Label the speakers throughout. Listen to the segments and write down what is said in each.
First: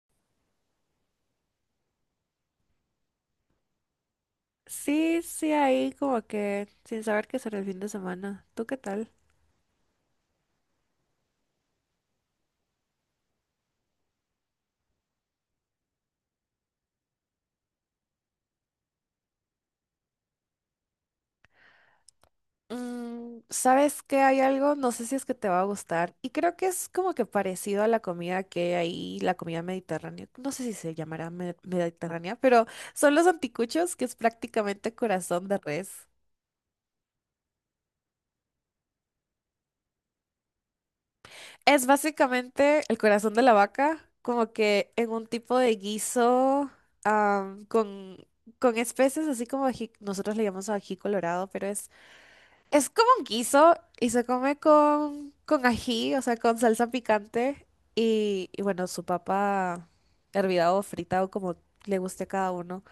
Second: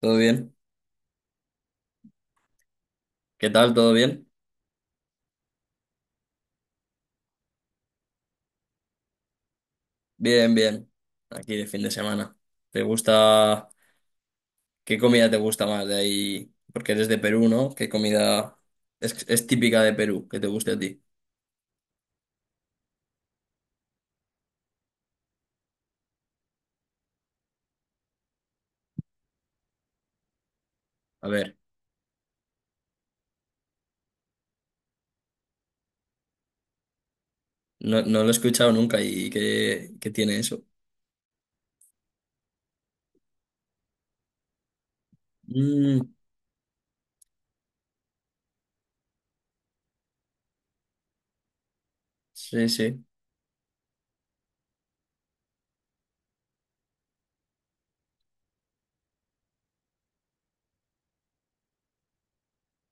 Speaker 1: ¿Todo bien? ¿Qué tal? ¿Todo bien?
Speaker 2: Sí, sí, ahí como que sin saber qué será el fin de semana. ¿Tú qué tal?
Speaker 1: Bien, bien. Aquí de fin de semana. ¿Te gusta? ¿Qué comida te gusta más de ahí? Porque eres de Perú, ¿no? ¿Qué comida es típica de Perú que te guste a ti?
Speaker 2: ¿Sabes qué? Hay algo, no sé si es que te va a gustar, y creo que es como que parecido a la comida que hay ahí, la comida mediterránea, no sé si se
Speaker 1: A
Speaker 2: llamará
Speaker 1: ver,
Speaker 2: mediterránea, pero son los anticuchos, que es prácticamente corazón de res.
Speaker 1: no, no lo he escuchado nunca y ¿qué tiene eso?
Speaker 2: Es básicamente el corazón de la vaca, como que en un tipo de
Speaker 1: Mm,
Speaker 2: guiso, am, con, con especies, así como nosotros le llamamos ají colorado, pero
Speaker 1: sí,
Speaker 2: es
Speaker 1: sí.
Speaker 2: como un guiso y se come con ají, o sea, con salsa picante y bueno, su papa hervida o frita o como le guste a cada uno.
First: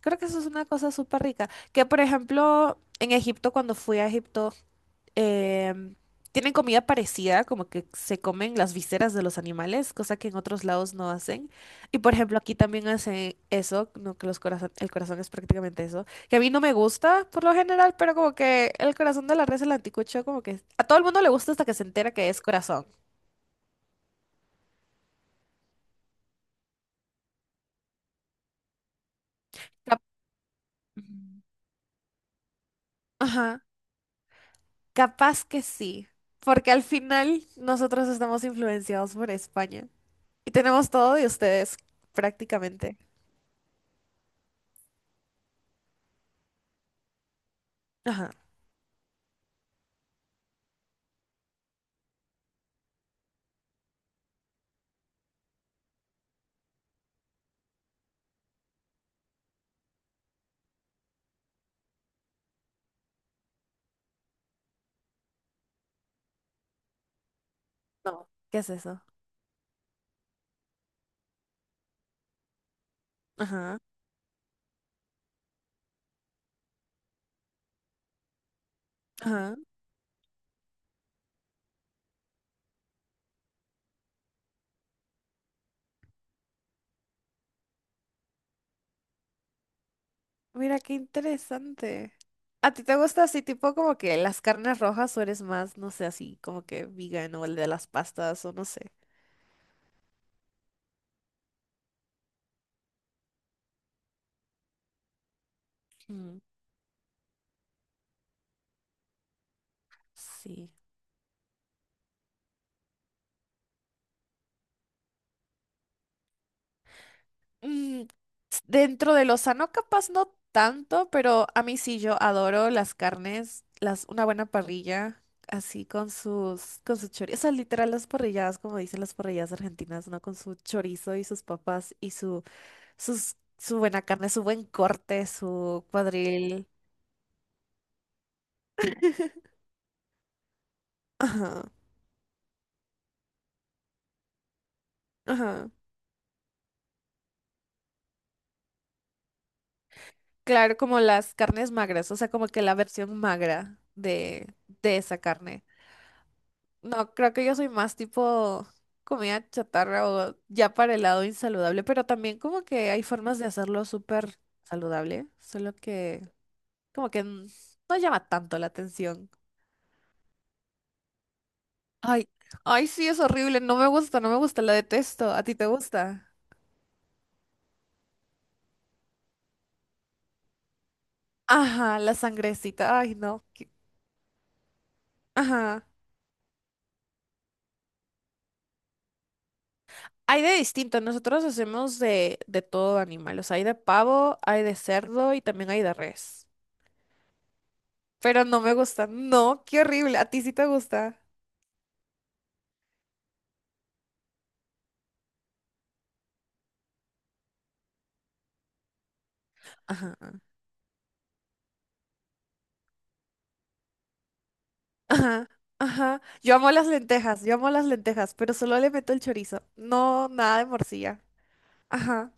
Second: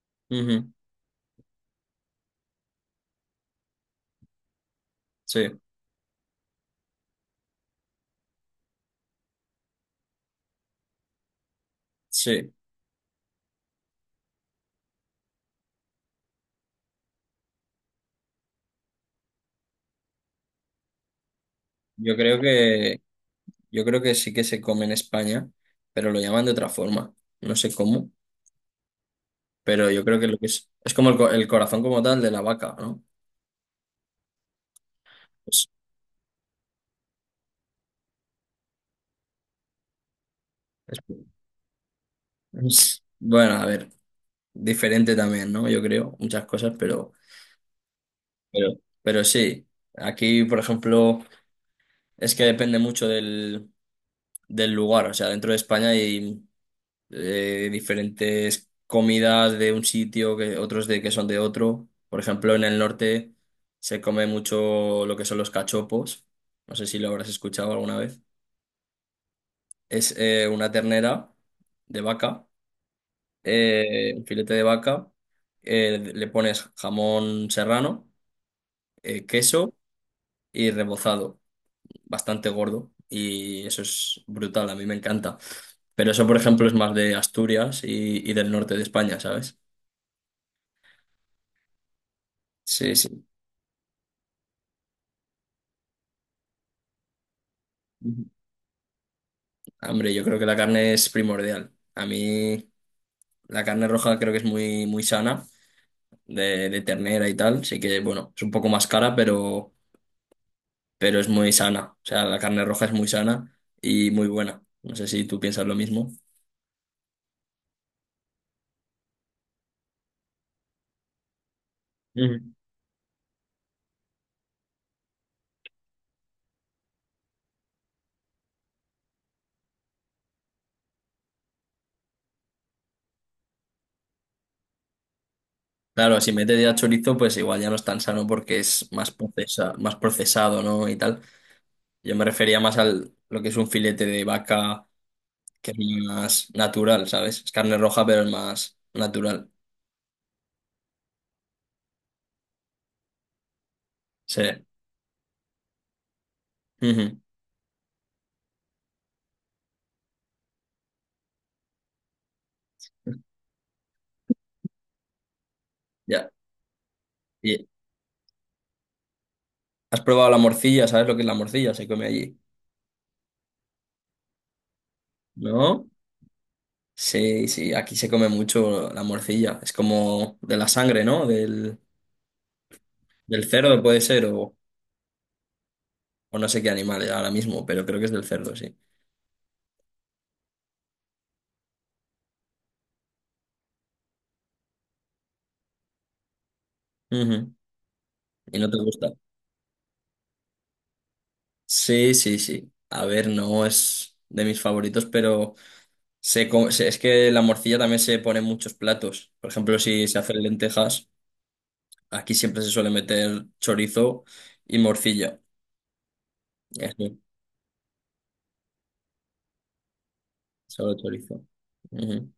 Speaker 2: Creo que eso es una
Speaker 1: Ujú.
Speaker 2: cosa súper rica. Que por ejemplo, en Egipto, cuando fui a Egipto,
Speaker 1: Sí,
Speaker 2: em, tienen comida parecida, como que se comen las vísceras de los animales, cosa que en otros lados no hacen. Y por ejemplo,
Speaker 1: sí.
Speaker 2: aquí también hacen eso, no que los corazón, el corazón es prácticamente eso, que a mí no me gusta por lo general, pero como que el corazón de la res, el anticucho, como que a todo el mundo le gusta hasta que se entera
Speaker 1: Yo
Speaker 2: que es
Speaker 1: creo
Speaker 2: corazón.
Speaker 1: que, yo creo que sí que se come en España, pero lo llaman de otra forma. No sé cómo, pero
Speaker 2: Cap-
Speaker 1: yo creo que lo que es como el, co-
Speaker 2: Mm.
Speaker 1: el corazón como tal de la vaca, ¿no?
Speaker 2: Ajá, capaz que
Speaker 1: Pues.
Speaker 2: sí, porque al final nosotros estamos influenciados por España y tenemos todo de ustedes prácticamente.
Speaker 1: Bueno, a ver, diferente también, ¿no? Yo creo, muchas cosas,
Speaker 2: Ajá,
Speaker 1: pero, pero sí. Aquí, por ejemplo, es que depende mucho del lugar. O sea, dentro de España hay diferentes comidas de un sitio, que otros de que son de otro. Por ejemplo, en el norte se come mucho lo que son los cachopos. No sé si lo habrás escuchado alguna vez.
Speaker 2: no, ¿qué es eso?
Speaker 1: Es una ternera de vaca,
Speaker 2: Ajá.
Speaker 1: un filete de vaca, le pones jamón serrano,
Speaker 2: Ajá.
Speaker 1: queso y rebozado, bastante gordo. Y eso es brutal, a mí me encanta. Pero eso, por ejemplo, es más de Asturias y del norte de España, ¿sabes?
Speaker 2: Mira, qué interesante. ¿A ti te
Speaker 1: Sí,
Speaker 2: gusta
Speaker 1: sí.
Speaker 2: así tipo como que las carnes rojas o eres más, no sé, así como que vegan o el de las
Speaker 1: Ujú.
Speaker 2: pastas o no sé?
Speaker 1: Hombre, yo creo que la carne es primordial. A mí la carne roja creo que es muy, muy sana,
Speaker 2: Mm,
Speaker 1: de ternera y tal. Sí que, bueno, es un poco más cara, pero...
Speaker 2: sí.
Speaker 1: pero es muy sana. O sea, la carne roja es muy sana y muy buena. No sé si tú piensas lo mismo.
Speaker 2: Mm, dentro de lo sano capaz no tanto, pero a mí sí yo
Speaker 1: Ujú.
Speaker 2: adoro las carnes, las, una buena parrilla, así con sus, con su chorizo, o sea, literal las parrilladas, como dicen las parrilladas argentinas, ¿no? Con su chorizo y sus papas y su buena carne, su buen corte, su
Speaker 1: Claro, si metes
Speaker 2: cuadril.
Speaker 1: ya chorizo, pues igual ya no es tan sano porque es más procesado, ¿no? Y tal.
Speaker 2: Ajá,
Speaker 1: Yo me refería más al lo que es un filete de vaca,
Speaker 2: ajá.
Speaker 1: que es más natural, ¿sabes? Es carne roja, pero es más natural.
Speaker 2: Claro, como las carnes magras, o sea, como que la versión magra
Speaker 1: Sí.
Speaker 2: de esa carne. No,
Speaker 1: Ujú.
Speaker 2: creo que yo soy más tipo comida chatarra o ya para el lado insaludable, pero también como que hay formas de hacerlo súper saludable, solo que
Speaker 1: Ya.
Speaker 2: como que n-
Speaker 1: ¿Y
Speaker 2: no llama tanto la atención.
Speaker 1: has probado la morcilla? ¿Sabes lo que es la morcilla? Se come
Speaker 2: Ay,
Speaker 1: allí.
Speaker 2: ay, sí, es horrible, no me gusta, no me gusta, la detesto. ¿A ti te
Speaker 1: ¿No?
Speaker 2: gusta?
Speaker 1: Sí, sí, aquí se come mucho la morcilla. Es como de la sangre, ¿no? Del,
Speaker 2: Ajá, la sangrecita, ay,
Speaker 1: Del
Speaker 2: no.
Speaker 1: cerdo puede ser, o,
Speaker 2: Ajá.
Speaker 1: o no sé qué animal ahora mismo, pero creo que es del cerdo, sí.
Speaker 2: Hay de distinto, nosotros hacemos de todo animal, o sea, hay de pavo, hay de cerdo y también hay de res.
Speaker 1: Ujú.
Speaker 2: Pero
Speaker 1: ¿Y
Speaker 2: no
Speaker 1: no
Speaker 2: me
Speaker 1: te
Speaker 2: gusta,
Speaker 1: gusta?
Speaker 2: no, qué horrible, a ti sí te gusta.
Speaker 1: Sí, sí, sí. A ver, no es de mis favoritos, pero es que la morcilla también se pone en muchos platos. Por ejemplo, si
Speaker 2: Ajá,
Speaker 1: se hacen lentejas, aquí siempre se suele meter chorizo y morcilla.
Speaker 2: ajá, ajá. Yo amo las
Speaker 1: Eso,
Speaker 2: lentejas, yo amo las lentejas, pero solo le meto el chorizo, no, nada de
Speaker 1: solo
Speaker 2: morcilla.
Speaker 1: chorizo.
Speaker 2: Ajá,
Speaker 1: Ujú.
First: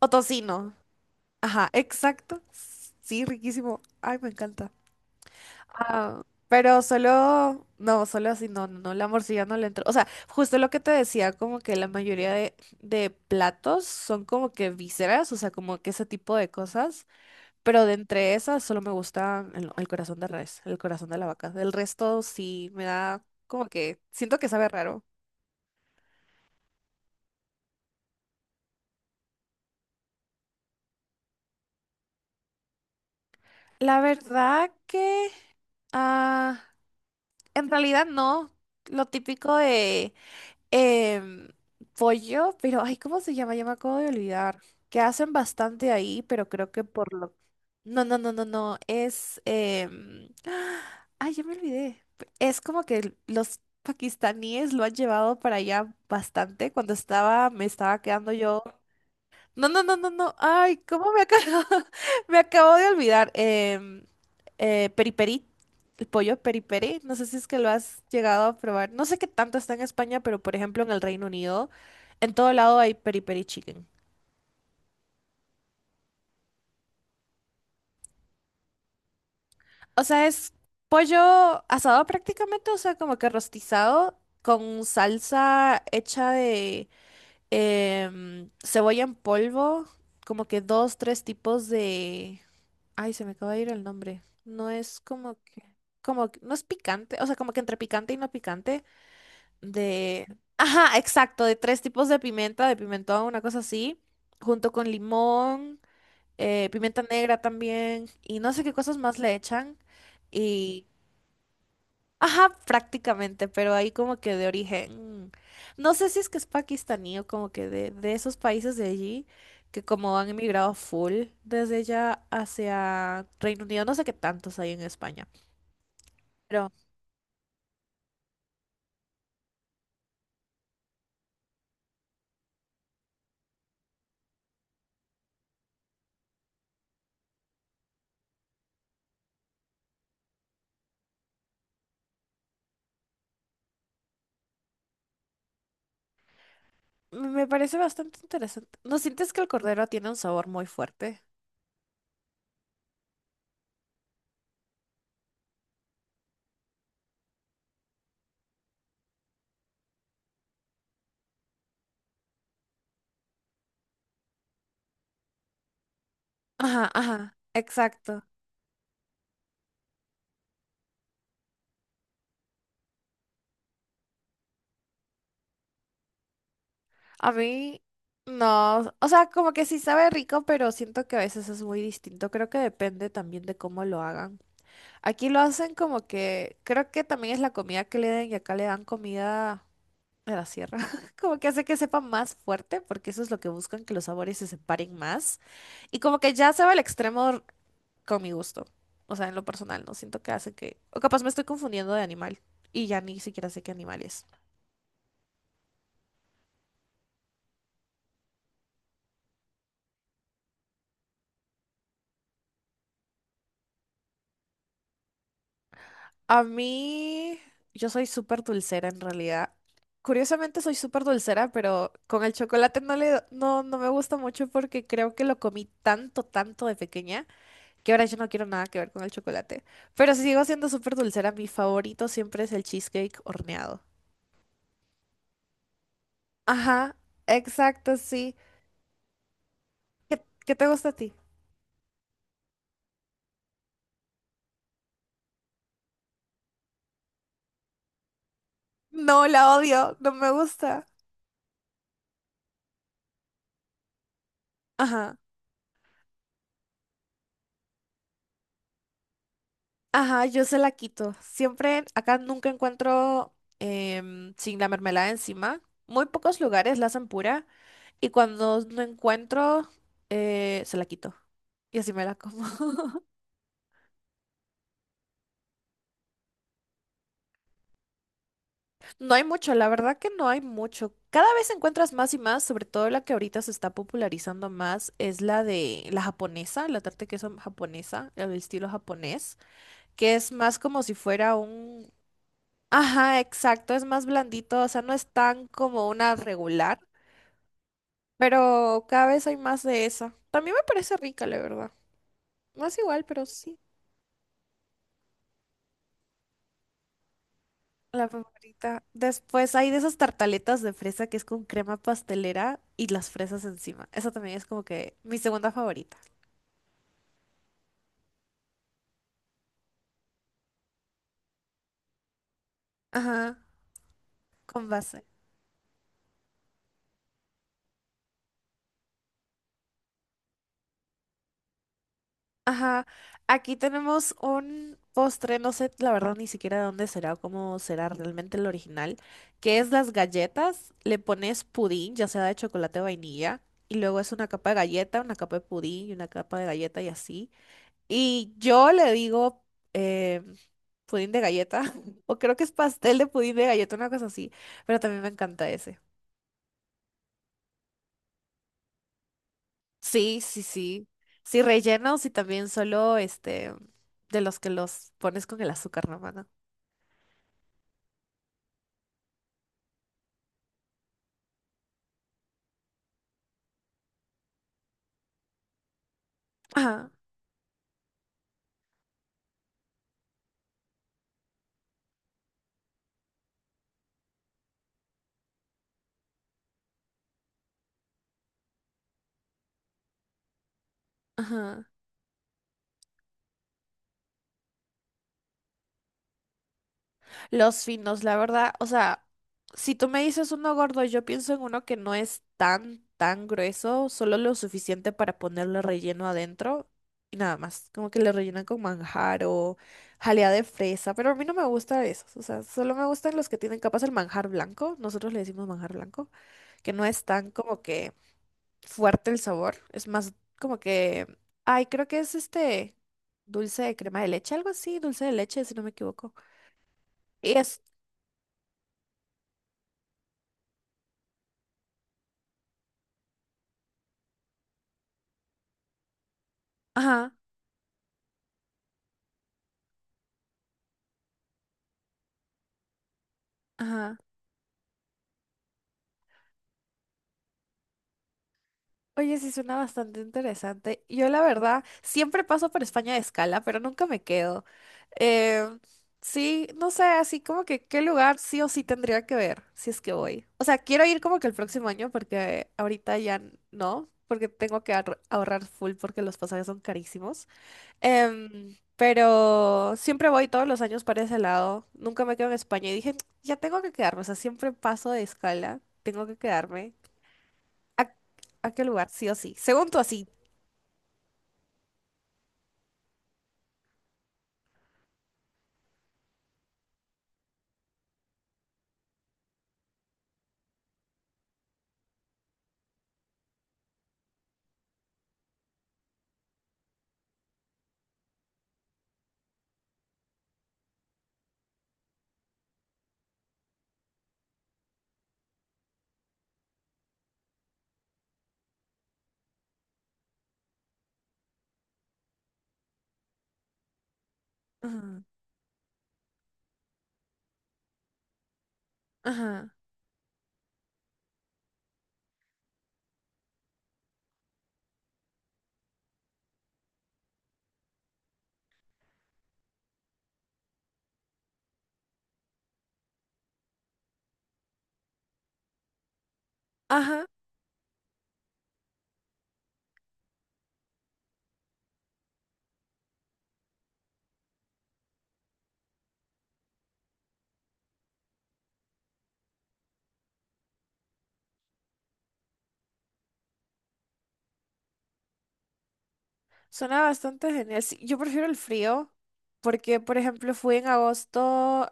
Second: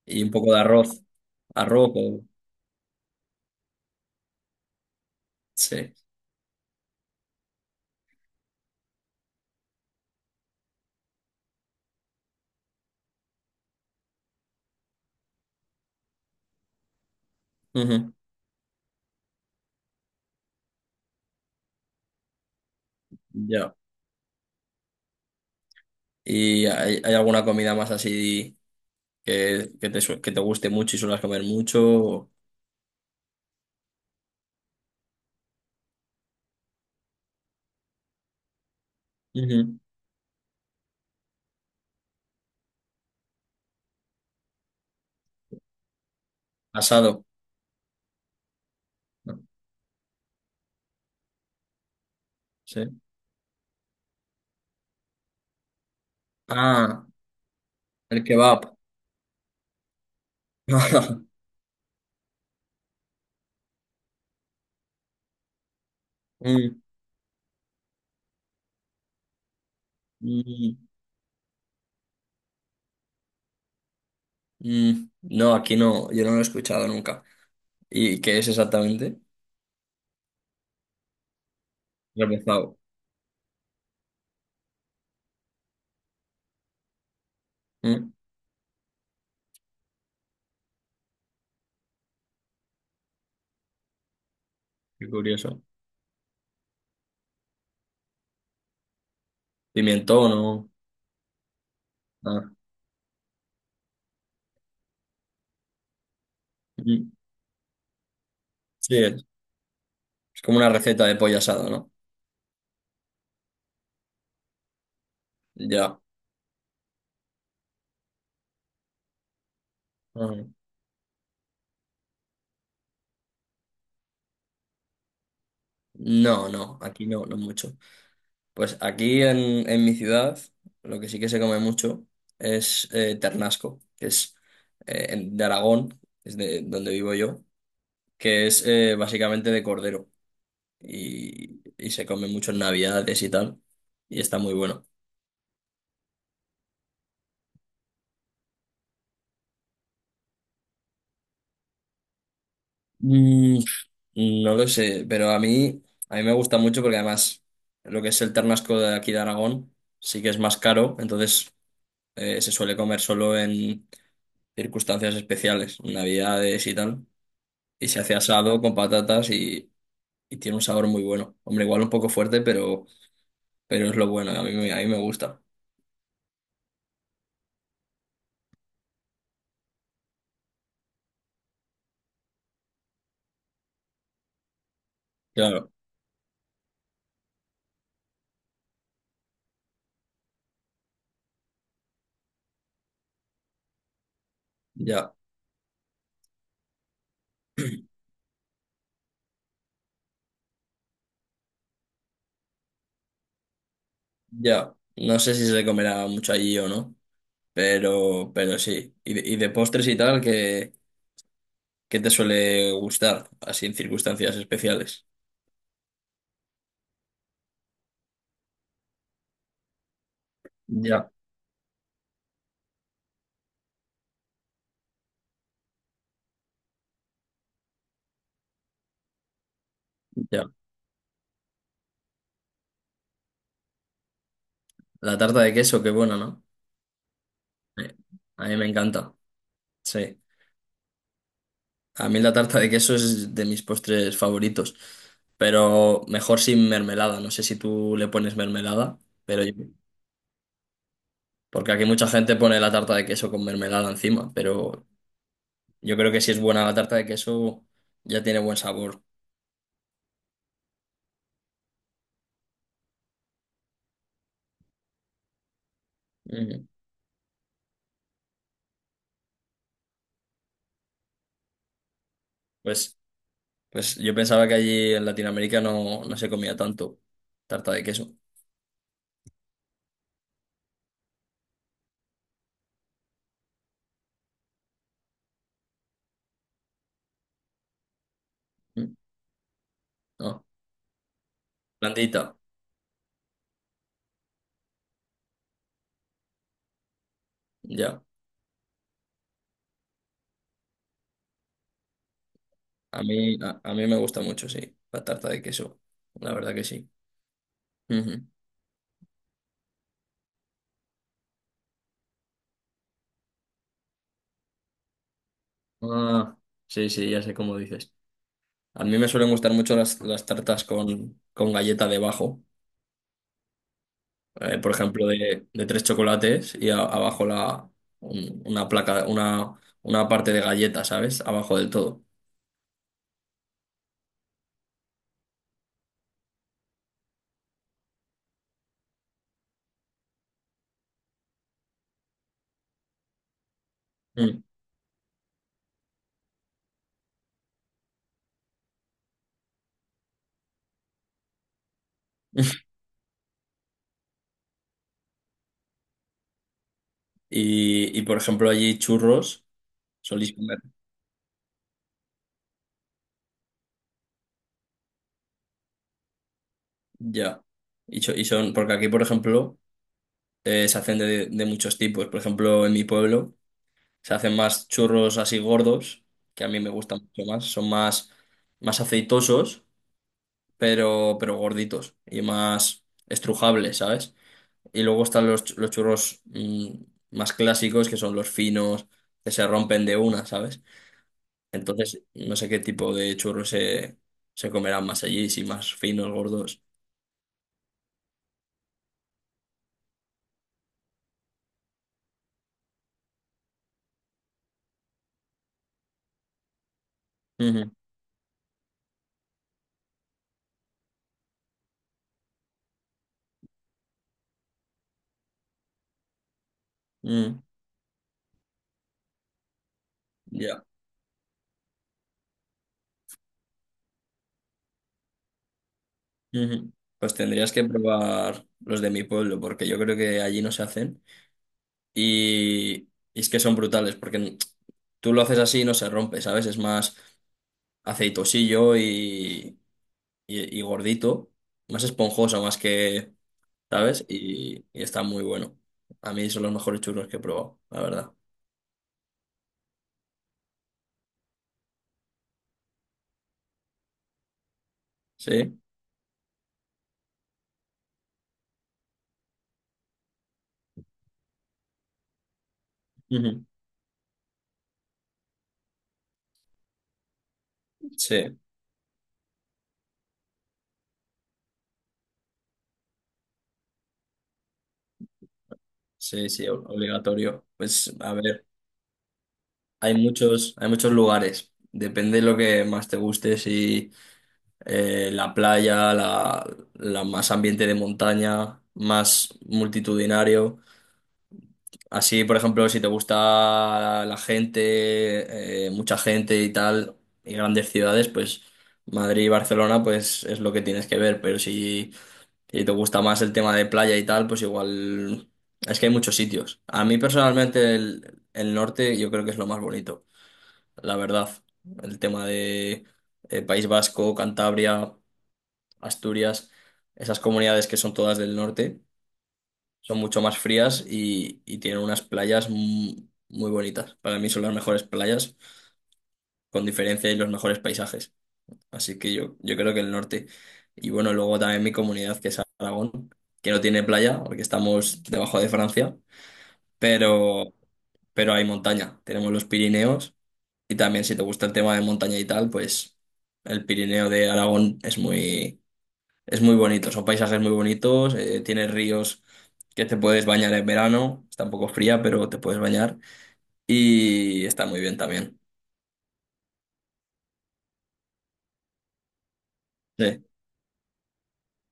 Speaker 2: o
Speaker 1: Y un poco de
Speaker 2: tocino,
Speaker 1: arroz.
Speaker 2: ajá,
Speaker 1: Arroz,
Speaker 2: exacto, sí, riquísimo, ay, me encanta.
Speaker 1: sí.
Speaker 2: Ah, pero solo, no, solo así, no, no, no, la morcilla no le entró. O sea, justo lo que te decía, como que la mayoría de platos son como que vísceras, o sea, como que ese tipo de cosas, pero de
Speaker 1: Ujú.
Speaker 2: entre esas solo me gusta el corazón de res, el corazón de la vaca. El resto sí me da como
Speaker 1: Ya.
Speaker 2: que, siento que sabe raro.
Speaker 1: ¿Y hay alguna comida más así, que te guste mucho y suelas comer mucho?
Speaker 2: La verdad ah, en realidad no, lo típico
Speaker 1: Ujú.
Speaker 2: em, pollo, pero ay, ¿cómo se llama? Ya me acabo de olvidar. Que hacen bastante ahí, pero creo que por
Speaker 1: Asado.
Speaker 2: lo... No, no, no, no, no. Es...
Speaker 1: ¿No?
Speaker 2: Ay, ya me olvidé. Es como
Speaker 1: Sí.
Speaker 2: que los pakistaníes lo han llevado para allá bastante. Cuando
Speaker 1: Ah,
Speaker 2: estaba, me estaba
Speaker 1: el
Speaker 2: quedando yo.
Speaker 1: kebab.
Speaker 2: No, no, no, no, no. Ay, ¿cómo me acabo? Me acabo de olvidar. Periperi, el pollo
Speaker 1: Mm,
Speaker 2: periperi. No sé si es que lo has llegado a probar. No sé qué tanto está en España, pero por
Speaker 1: mm,
Speaker 2: ejemplo en el Reino Unido, en todo lado hay periperi chicken.
Speaker 1: mm. No, aquí no, yo no lo he escuchado nunca. ¿Y qué es exactamente?
Speaker 2: O sea, es pollo asado prácticamente, o
Speaker 1: Repezado.
Speaker 2: sea, como que rostizado con salsa hecha de
Speaker 1: Mm,
Speaker 2: cebolla en polvo, como que dos, tres tipos de Ay, se me acaba de ir el nombre. No es
Speaker 1: Qué
Speaker 2: como
Speaker 1: curioso.
Speaker 2: que, no es picante, o sea, como que entre picante y no picante, de,
Speaker 1: Pimentón o...
Speaker 2: ajá, exacto, de tres tipos de
Speaker 1: Ah,
Speaker 2: pimienta, de pimentón, una cosa así, junto con limón, pimienta
Speaker 1: mm.
Speaker 2: negra también, y no sé qué cosas
Speaker 1: Sí,
Speaker 2: más
Speaker 1: es
Speaker 2: le echan.
Speaker 1: es como una receta de pollo asado, ¿no?
Speaker 2: Ajá, prácticamente, pero ahí como que de origen, no
Speaker 1: Ya.
Speaker 2: sé si es que es pakistaní o como que de esos países de allí, que como han
Speaker 1: Ajá.
Speaker 2: emigrado full desde ya hacia Reino Unido, no sé qué tantos hay en España,
Speaker 1: No,
Speaker 2: pero
Speaker 1: no, aquí no, no mucho. Pues aquí en mi ciudad lo que sí que se come mucho es ternasco, que es de Aragón, es de donde vivo yo, que es básicamente de cordero, y se come mucho en Navidades y tal, y está muy bueno.
Speaker 2: me parece bastante interesante. ¿No sientes que el cordero tiene un sabor muy fuerte?
Speaker 1: Mm, no lo sé, pero a mí me gusta mucho porque además lo que es el ternasco de aquí de Aragón sí que es más caro, entonces se suele comer solo en circunstancias especiales, Navidades y
Speaker 2: Ajá,
Speaker 1: tal.
Speaker 2: ajá,
Speaker 1: Y se hace
Speaker 2: exacto.
Speaker 1: asado con patatas, y tiene un sabor muy bueno. Hombre, igual un poco fuerte, pero es lo bueno. A mí me gusta.
Speaker 2: A mí no, o sea, como que sí sabe rico, pero siento que a veces es muy distinto. Creo que depende también de cómo lo hagan. Aquí lo
Speaker 1: Claro,
Speaker 2: hacen como que, creo que también es la comida que le den y acá le dan comida de la sierra, como que hace que sepa más fuerte, porque eso es lo que buscan, que los sabores se separen
Speaker 1: ya,
Speaker 2: más. Y como que ya se va al extremo con mi gusto, o sea, en lo personal, no siento que hace que, o capaz me estoy confundiendo de animal y ya ni siquiera sé qué animal es.
Speaker 1: ya. No sé si se comerá mucho allí o no, pero sí. Y de postres y tal, ¿qué te suele gustar? Así en circunstancias especiales.
Speaker 2: A mí, yo soy súper dulcera en realidad. Curiosamente soy súper
Speaker 1: Ya,
Speaker 2: dulcera, pero con el chocolate no le, no, no me gusta mucho porque creo que lo comí tanto, tanto de pequeña que ahora yo no quiero nada que ver con el chocolate. Pero si sigo
Speaker 1: ya.
Speaker 2: siendo súper dulcera, mi favorito siempre es el cheesecake horneado.
Speaker 1: La tarta de queso, qué buena, ¿no?
Speaker 2: Ajá, exacto,
Speaker 1: Eh,
Speaker 2: sí.
Speaker 1: A mí me encanta. Sí.
Speaker 2: ¿Qué, qué te gusta a ti?
Speaker 1: A mí la tarta de queso es de mis postres favoritos, pero mejor sin mermelada. No sé si tú le pones mermelada,
Speaker 2: No, la
Speaker 1: pero yo-
Speaker 2: odio, no me gusta.
Speaker 1: porque aquí mucha gente pone la tarta de queso con mermelada encima, pero
Speaker 2: Ajá,
Speaker 1: yo creo que si es buena la tarta de queso ya tiene buen sabor.
Speaker 2: ajá, yo se la quito. Siempre, acá nunca encuentro sin la mermelada encima. Muy pocos
Speaker 1: Mm.
Speaker 2: lugares la hacen pura. Y cuando no encuentro, se la quito. Y así me la como.
Speaker 1: Pues, pues yo pensaba que allí en Latinoamérica no se comía tanto tarta de queso.
Speaker 2: No hay mucho, la verdad que no hay mucho. Cada vez encuentras más y más, sobre todo la que ahorita se está popularizando más, es la de la japonesa, la tarta de queso japonesa, el estilo
Speaker 1: Mm.
Speaker 2: japonés, que es
Speaker 1: No,
Speaker 2: más como si fuera un...
Speaker 1: blandita,
Speaker 2: Ajá, exacto, es más blandito, o sea, no es tan como una regular,
Speaker 1: ya.
Speaker 2: pero cada vez hay más de esa. También me parece rica, la verdad. No es
Speaker 1: A
Speaker 2: igual, pero
Speaker 1: mí,
Speaker 2: sí.
Speaker 1: a, a mí me gusta mucho, sí, la tarta de queso. La verdad que sí.
Speaker 2: La
Speaker 1: Ujú.
Speaker 2: favorita. Después hay de esas tartaletas de fresa que es con crema pastelera y las fresas encima. Esa también es como que mi segunda favorita.
Speaker 1: Ah, sí, sí, ya sé cómo dices. A mí me suelen gustar mucho las tartas con galleta debajo.
Speaker 2: Ajá, con
Speaker 1: Por
Speaker 2: base.
Speaker 1: ejemplo, de tres chocolates y abajo una placa, una parte de galleta, ¿sabes? Abajo del todo.
Speaker 2: Ajá. Aquí tenemos un postre, no sé la verdad ni siquiera de dónde será o cómo será realmente el original, que es las galletas. Le pones pudín, ya sea de chocolate o vainilla, y luego es una
Speaker 1: Mm.
Speaker 2: capa de galleta, una capa de pudín y una capa de galleta y así. Y yo le digo eh, pudín de galleta, o creo que es pastel de pudín de galleta, una cosa así, pero también me encanta ese.
Speaker 1: Y, por ejemplo, allí churros
Speaker 2: Sí,
Speaker 1: solís
Speaker 2: sí,
Speaker 1: comer.
Speaker 2: sí. Sí, rellenos y también solo este de los que los pones con el azúcar, hermano.
Speaker 1: Ya. Y son, porque aquí, por ejemplo, se hacen de muchos tipos. Por ejemplo, en mi pueblo. Se hacen más churros así gordos, que a mí me
Speaker 2: Ajá,
Speaker 1: gustan mucho más. Son más aceitosos, pero gorditos y más estrujables, ¿sabes? Y luego están los churros más clásicos, que son los finos, que se rompen de una, ¿sabes?
Speaker 2: ajá.
Speaker 1: Entonces, no sé qué tipo de churros se comerán más allí, si más finos, gordos.
Speaker 2: Los finos, la verdad, o sea, si tú me dices uno gordo, yo pienso en uno que no es tan, tan grueso, solo lo suficiente para ponerle relleno adentro y nada más.
Speaker 1: Ujú,
Speaker 2: Como que le rellenan con manjar o jalea de fresa, pero a mí no me gusta esos, o sea, solo me gustan los que tienen capas el manjar blanco, nosotros le decimos manjar blanco, que no es tan
Speaker 1: ujú,
Speaker 2: como que fuerte el sabor, es más como
Speaker 1: ya.
Speaker 2: que, ay, creo que es este dulce de crema de leche, algo así, dulce de leche, si no me equivoco.
Speaker 1: Ujú. Pues
Speaker 2: Y
Speaker 1: tendrías
Speaker 2: es,
Speaker 1: que probar los de mi pueblo, porque yo creo que allí no se hacen. Y, y es que son brutales, porque tú lo haces así y no se rompe, ¿sabes? Es más
Speaker 2: ajá.
Speaker 1: aceitosillo y gordito, más esponjoso, más que,
Speaker 2: Ajá.
Speaker 1: ¿sabes? Y está muy bueno. A mí son los mejores churros que he probado, la verdad.
Speaker 2: Oye, sí suena bastante interesante. Yo la verdad siempre paso por España de escala, pero nunca me quedo. Eh,
Speaker 1: ¿Sí?
Speaker 2: sí, no sé, así como que qué lugar sí o sí tendría que ver si es que voy. O sea, quiero ir como que el próximo año porque ahorita ya
Speaker 1: Ujú.
Speaker 2: no, porque tengo que ahorrar full porque los pasajes son carísimos.
Speaker 1: Sí,
Speaker 2: Pero siempre voy todos los años para ese lado. Nunca me quedo en España y dije, ya tengo que quedarme. O sea, siempre paso de escala, tengo que
Speaker 1: sí, sí,
Speaker 2: quedarme.
Speaker 1: obligatorio. Pues
Speaker 2: ¿A,
Speaker 1: a ver,
Speaker 2: a qué lugar? Sí o sí. Según tú,
Speaker 1: hay
Speaker 2: así.
Speaker 1: muchos, hay muchos lugares. Depende de lo que más te guste, si la playa, la más ambiente de montaña, más multitudinario. Así, por ejemplo, si te gusta la gente, mucha gente y tal, y grandes ciudades, pues Madrid y Barcelona, pues es lo que tienes que ver. Pero si te gusta más el tema de playa y tal, pues igual es que hay muchos sitios. A mí personalmente el norte yo creo que es lo más bonito, la verdad. El tema de País Vasco,
Speaker 2: Ajá,
Speaker 1: Cantabria. Asturias, esas comunidades que son todas del norte,
Speaker 2: ajá,
Speaker 1: son mucho más frías y tienen unas playas muy bonitas. Para mí son las mejores playas, con diferencia, y los mejores paisajes. Así que yo creo que el norte. Y bueno, luego también mi comunidad, que es Aragón, que no tiene playa, porque estamos debajo de Francia,
Speaker 2: ajá.
Speaker 1: pero, pero hay montaña. Tenemos los Pirineos y también si te gusta el tema de montaña y tal, pues el Pirineo de Aragón es muy bonito, son paisajes muy bonitos, tiene ríos que te puedes bañar en verano, está un poco fría, pero te puedes bañar y está muy bien también.
Speaker 2: Suena bastante genial. Sí, yo prefiero el frío porque, por
Speaker 1: Sí.
Speaker 2: ejemplo, fui en agosto,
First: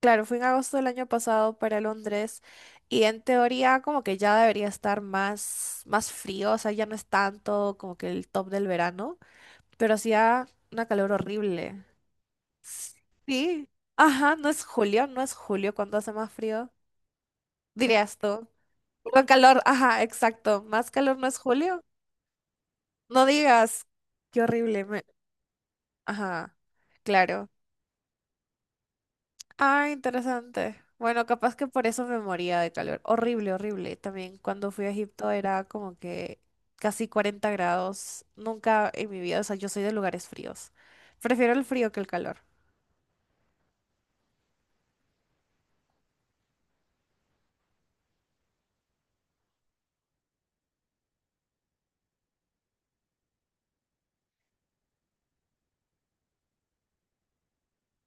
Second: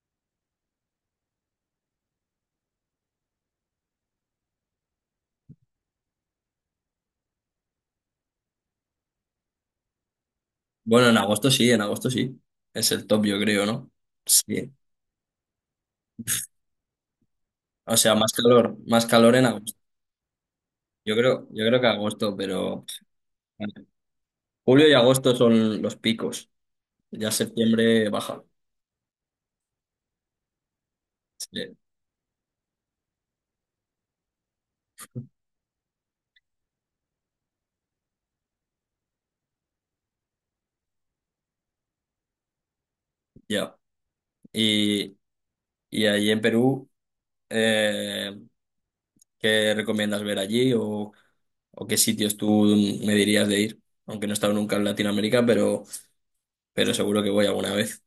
Speaker 2: claro, fui en agosto del año pasado para Londres y en teoría como que ya debería estar más, más frío, o sea, ya no es tanto como que el top del verano, pero hacía una
Speaker 1: Bueno,
Speaker 2: calor
Speaker 1: en agosto sí, en
Speaker 2: horrible.
Speaker 1: agosto sí. Es el top, yo creo,
Speaker 2: Sí.
Speaker 1: ¿no?
Speaker 2: Ajá, no es
Speaker 1: Sí.
Speaker 2: julio, no es julio cuando hace más frío,
Speaker 1: O sea,
Speaker 2: dirías tú.
Speaker 1: más
Speaker 2: Con
Speaker 1: calor en
Speaker 2: calor,
Speaker 1: agosto.
Speaker 2: ajá, exacto. ¿Más
Speaker 1: Yo
Speaker 2: calor no es
Speaker 1: creo, yo creo
Speaker 2: julio?
Speaker 1: que agosto, pero
Speaker 2: No
Speaker 1: vale.
Speaker 2: digas, qué horrible.
Speaker 1: Julio y agosto son los picos.
Speaker 2: Ajá,
Speaker 1: Ya
Speaker 2: claro.
Speaker 1: septiembre baja.
Speaker 2: Ah, interesante. Bueno, capaz que
Speaker 1: Sí,
Speaker 2: por eso me moría de calor. Horrible, horrible. También cuando fui a Egipto era como que casi 40 grados. Nunca en mi vida, o sea, yo soy de lugares fríos. Prefiero el frío que el calor.
Speaker 1: ya. Y, y ahí en Perú, eh, ¿qué recomiendas ver allí? O qué sitios tú me dirías de ir, aunque no he estado nunca en Latinoamérica, pero seguro que voy alguna vez?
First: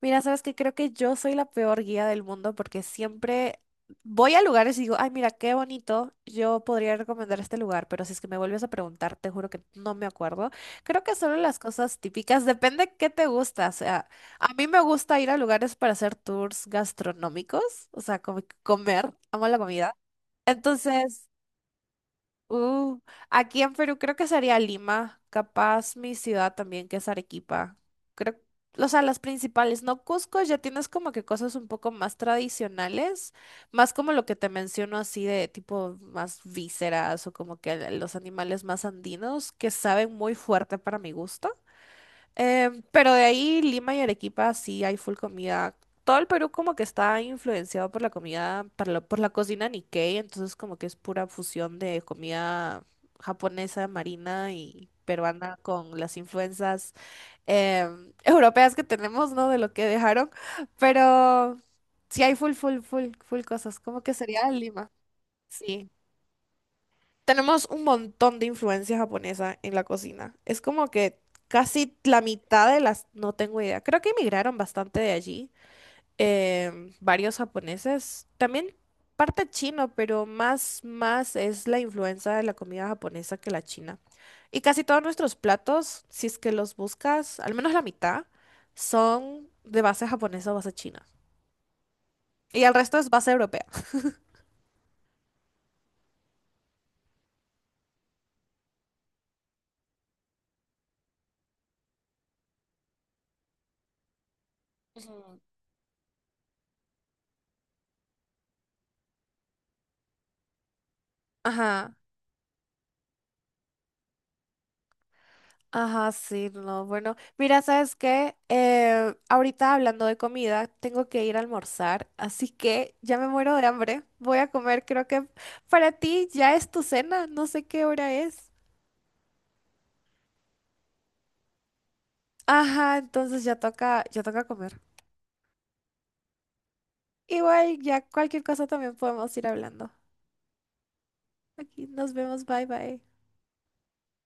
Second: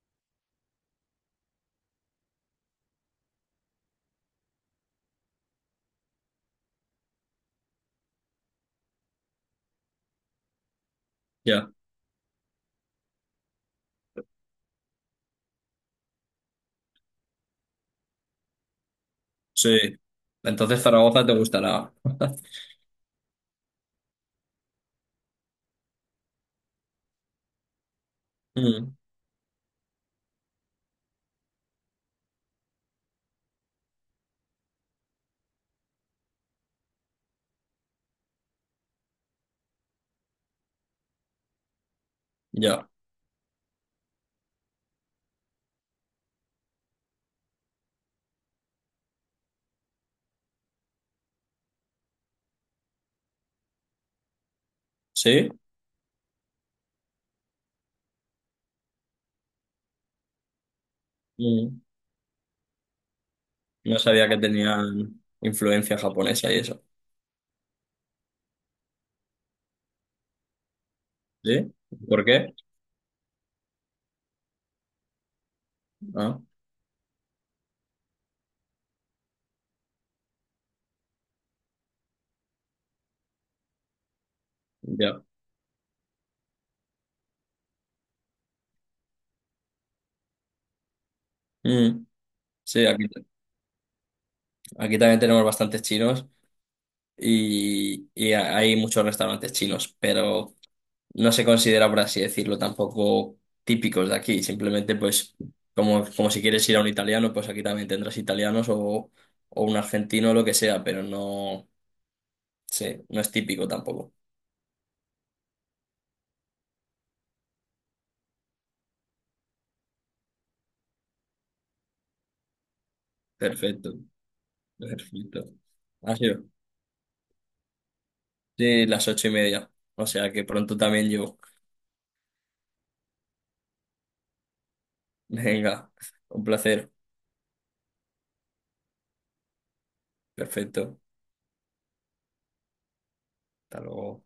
Speaker 2: Mira, sabes que creo que yo soy la peor guía del mundo porque siempre voy a lugares y digo, ay, mira, qué bonito, yo podría recomendar este lugar, pero si es que me vuelves a preguntar, te juro que no me acuerdo. Creo que solo las
Speaker 1: Ya,
Speaker 2: cosas típicas, depende qué te gusta. O sea, a mí me gusta ir a lugares para hacer tours gastronómicos, o sea, como comer, amo la comida.
Speaker 1: sí. Entonces Zaragoza
Speaker 2: Entonces,
Speaker 1: te gustará.
Speaker 2: Uh, aquí en Perú creo que sería Lima, capaz mi ciudad también, que es Arequipa. Creo, o
Speaker 1: Mm,
Speaker 2: sea, las principales, ¿no? Cusco ya tienes como que cosas un poco más tradicionales, más como lo que te menciono así de tipo más vísceras o como que los animales más andinos que saben muy fuerte para mi gusto.
Speaker 1: ya,
Speaker 2: Pero de ahí Lima y Arequipa sí hay full comida. Todo el Perú como que está influenciado por la comida, por la cocina Nikkei, entonces como que es pura fusión de comida japonesa, marina y
Speaker 1: sí.
Speaker 2: peruana con las influencias europeas que tenemos, ¿no? De lo que dejaron. Pero
Speaker 1: Mm,
Speaker 2: sí hay full, full, full, full cosas.
Speaker 1: no
Speaker 2: Como que
Speaker 1: sabía que
Speaker 2: sería Lima.
Speaker 1: tenían
Speaker 2: Sí.
Speaker 1: influencia japonesa y eso.
Speaker 2: Tenemos un montón de influencia japonesa en la cocina. Es como que
Speaker 1: ¿Sí?
Speaker 2: casi la
Speaker 1: ¿Por qué?
Speaker 2: mitad de las, no tengo idea. Creo que emigraron bastante de allí.
Speaker 1: Ah,
Speaker 2: Varios japoneses. También parte chino, pero más es la influencia de la comida japonesa que la china. Y casi todos
Speaker 1: ya.
Speaker 2: nuestros platos, si es que los buscas, al menos la mitad, son de base japonesa o base china.
Speaker 1: Mm,
Speaker 2: Y el
Speaker 1: sí,
Speaker 2: resto
Speaker 1: aquí,
Speaker 2: es base europea.
Speaker 1: aquí también tenemos bastantes chinos y hay muchos restaurantes chinos, pero no se considera, por así decirlo, tampoco típicos de aquí. Simplemente, pues, como si quieres ir a un italiano, pues aquí también tendrás italianos o un argentino o lo que sea, pero no,
Speaker 2: Ajá.
Speaker 1: sí, no es típico tampoco.
Speaker 2: Ajá, sí, no, bueno, mira, ¿sabes qué? Ahorita hablando de comida, tengo que ir a almorzar, así que ya me muero de
Speaker 1: Perfecto,
Speaker 2: hambre. Voy a comer, creo que
Speaker 1: perfecto.
Speaker 2: para
Speaker 1: Ha
Speaker 2: ti
Speaker 1: sido
Speaker 2: ya es tu cena, no sé qué hora es.
Speaker 1: de las 8:30, o sea que pronto también yo.
Speaker 2: Ajá, entonces ya toca comer.
Speaker 1: Venga, un placer.
Speaker 2: Igual, ya cualquier cosa también podemos ir hablando.
Speaker 1: Perfecto.
Speaker 2: Aquí nos vemos, bye bye.
Speaker 1: Hasta luego.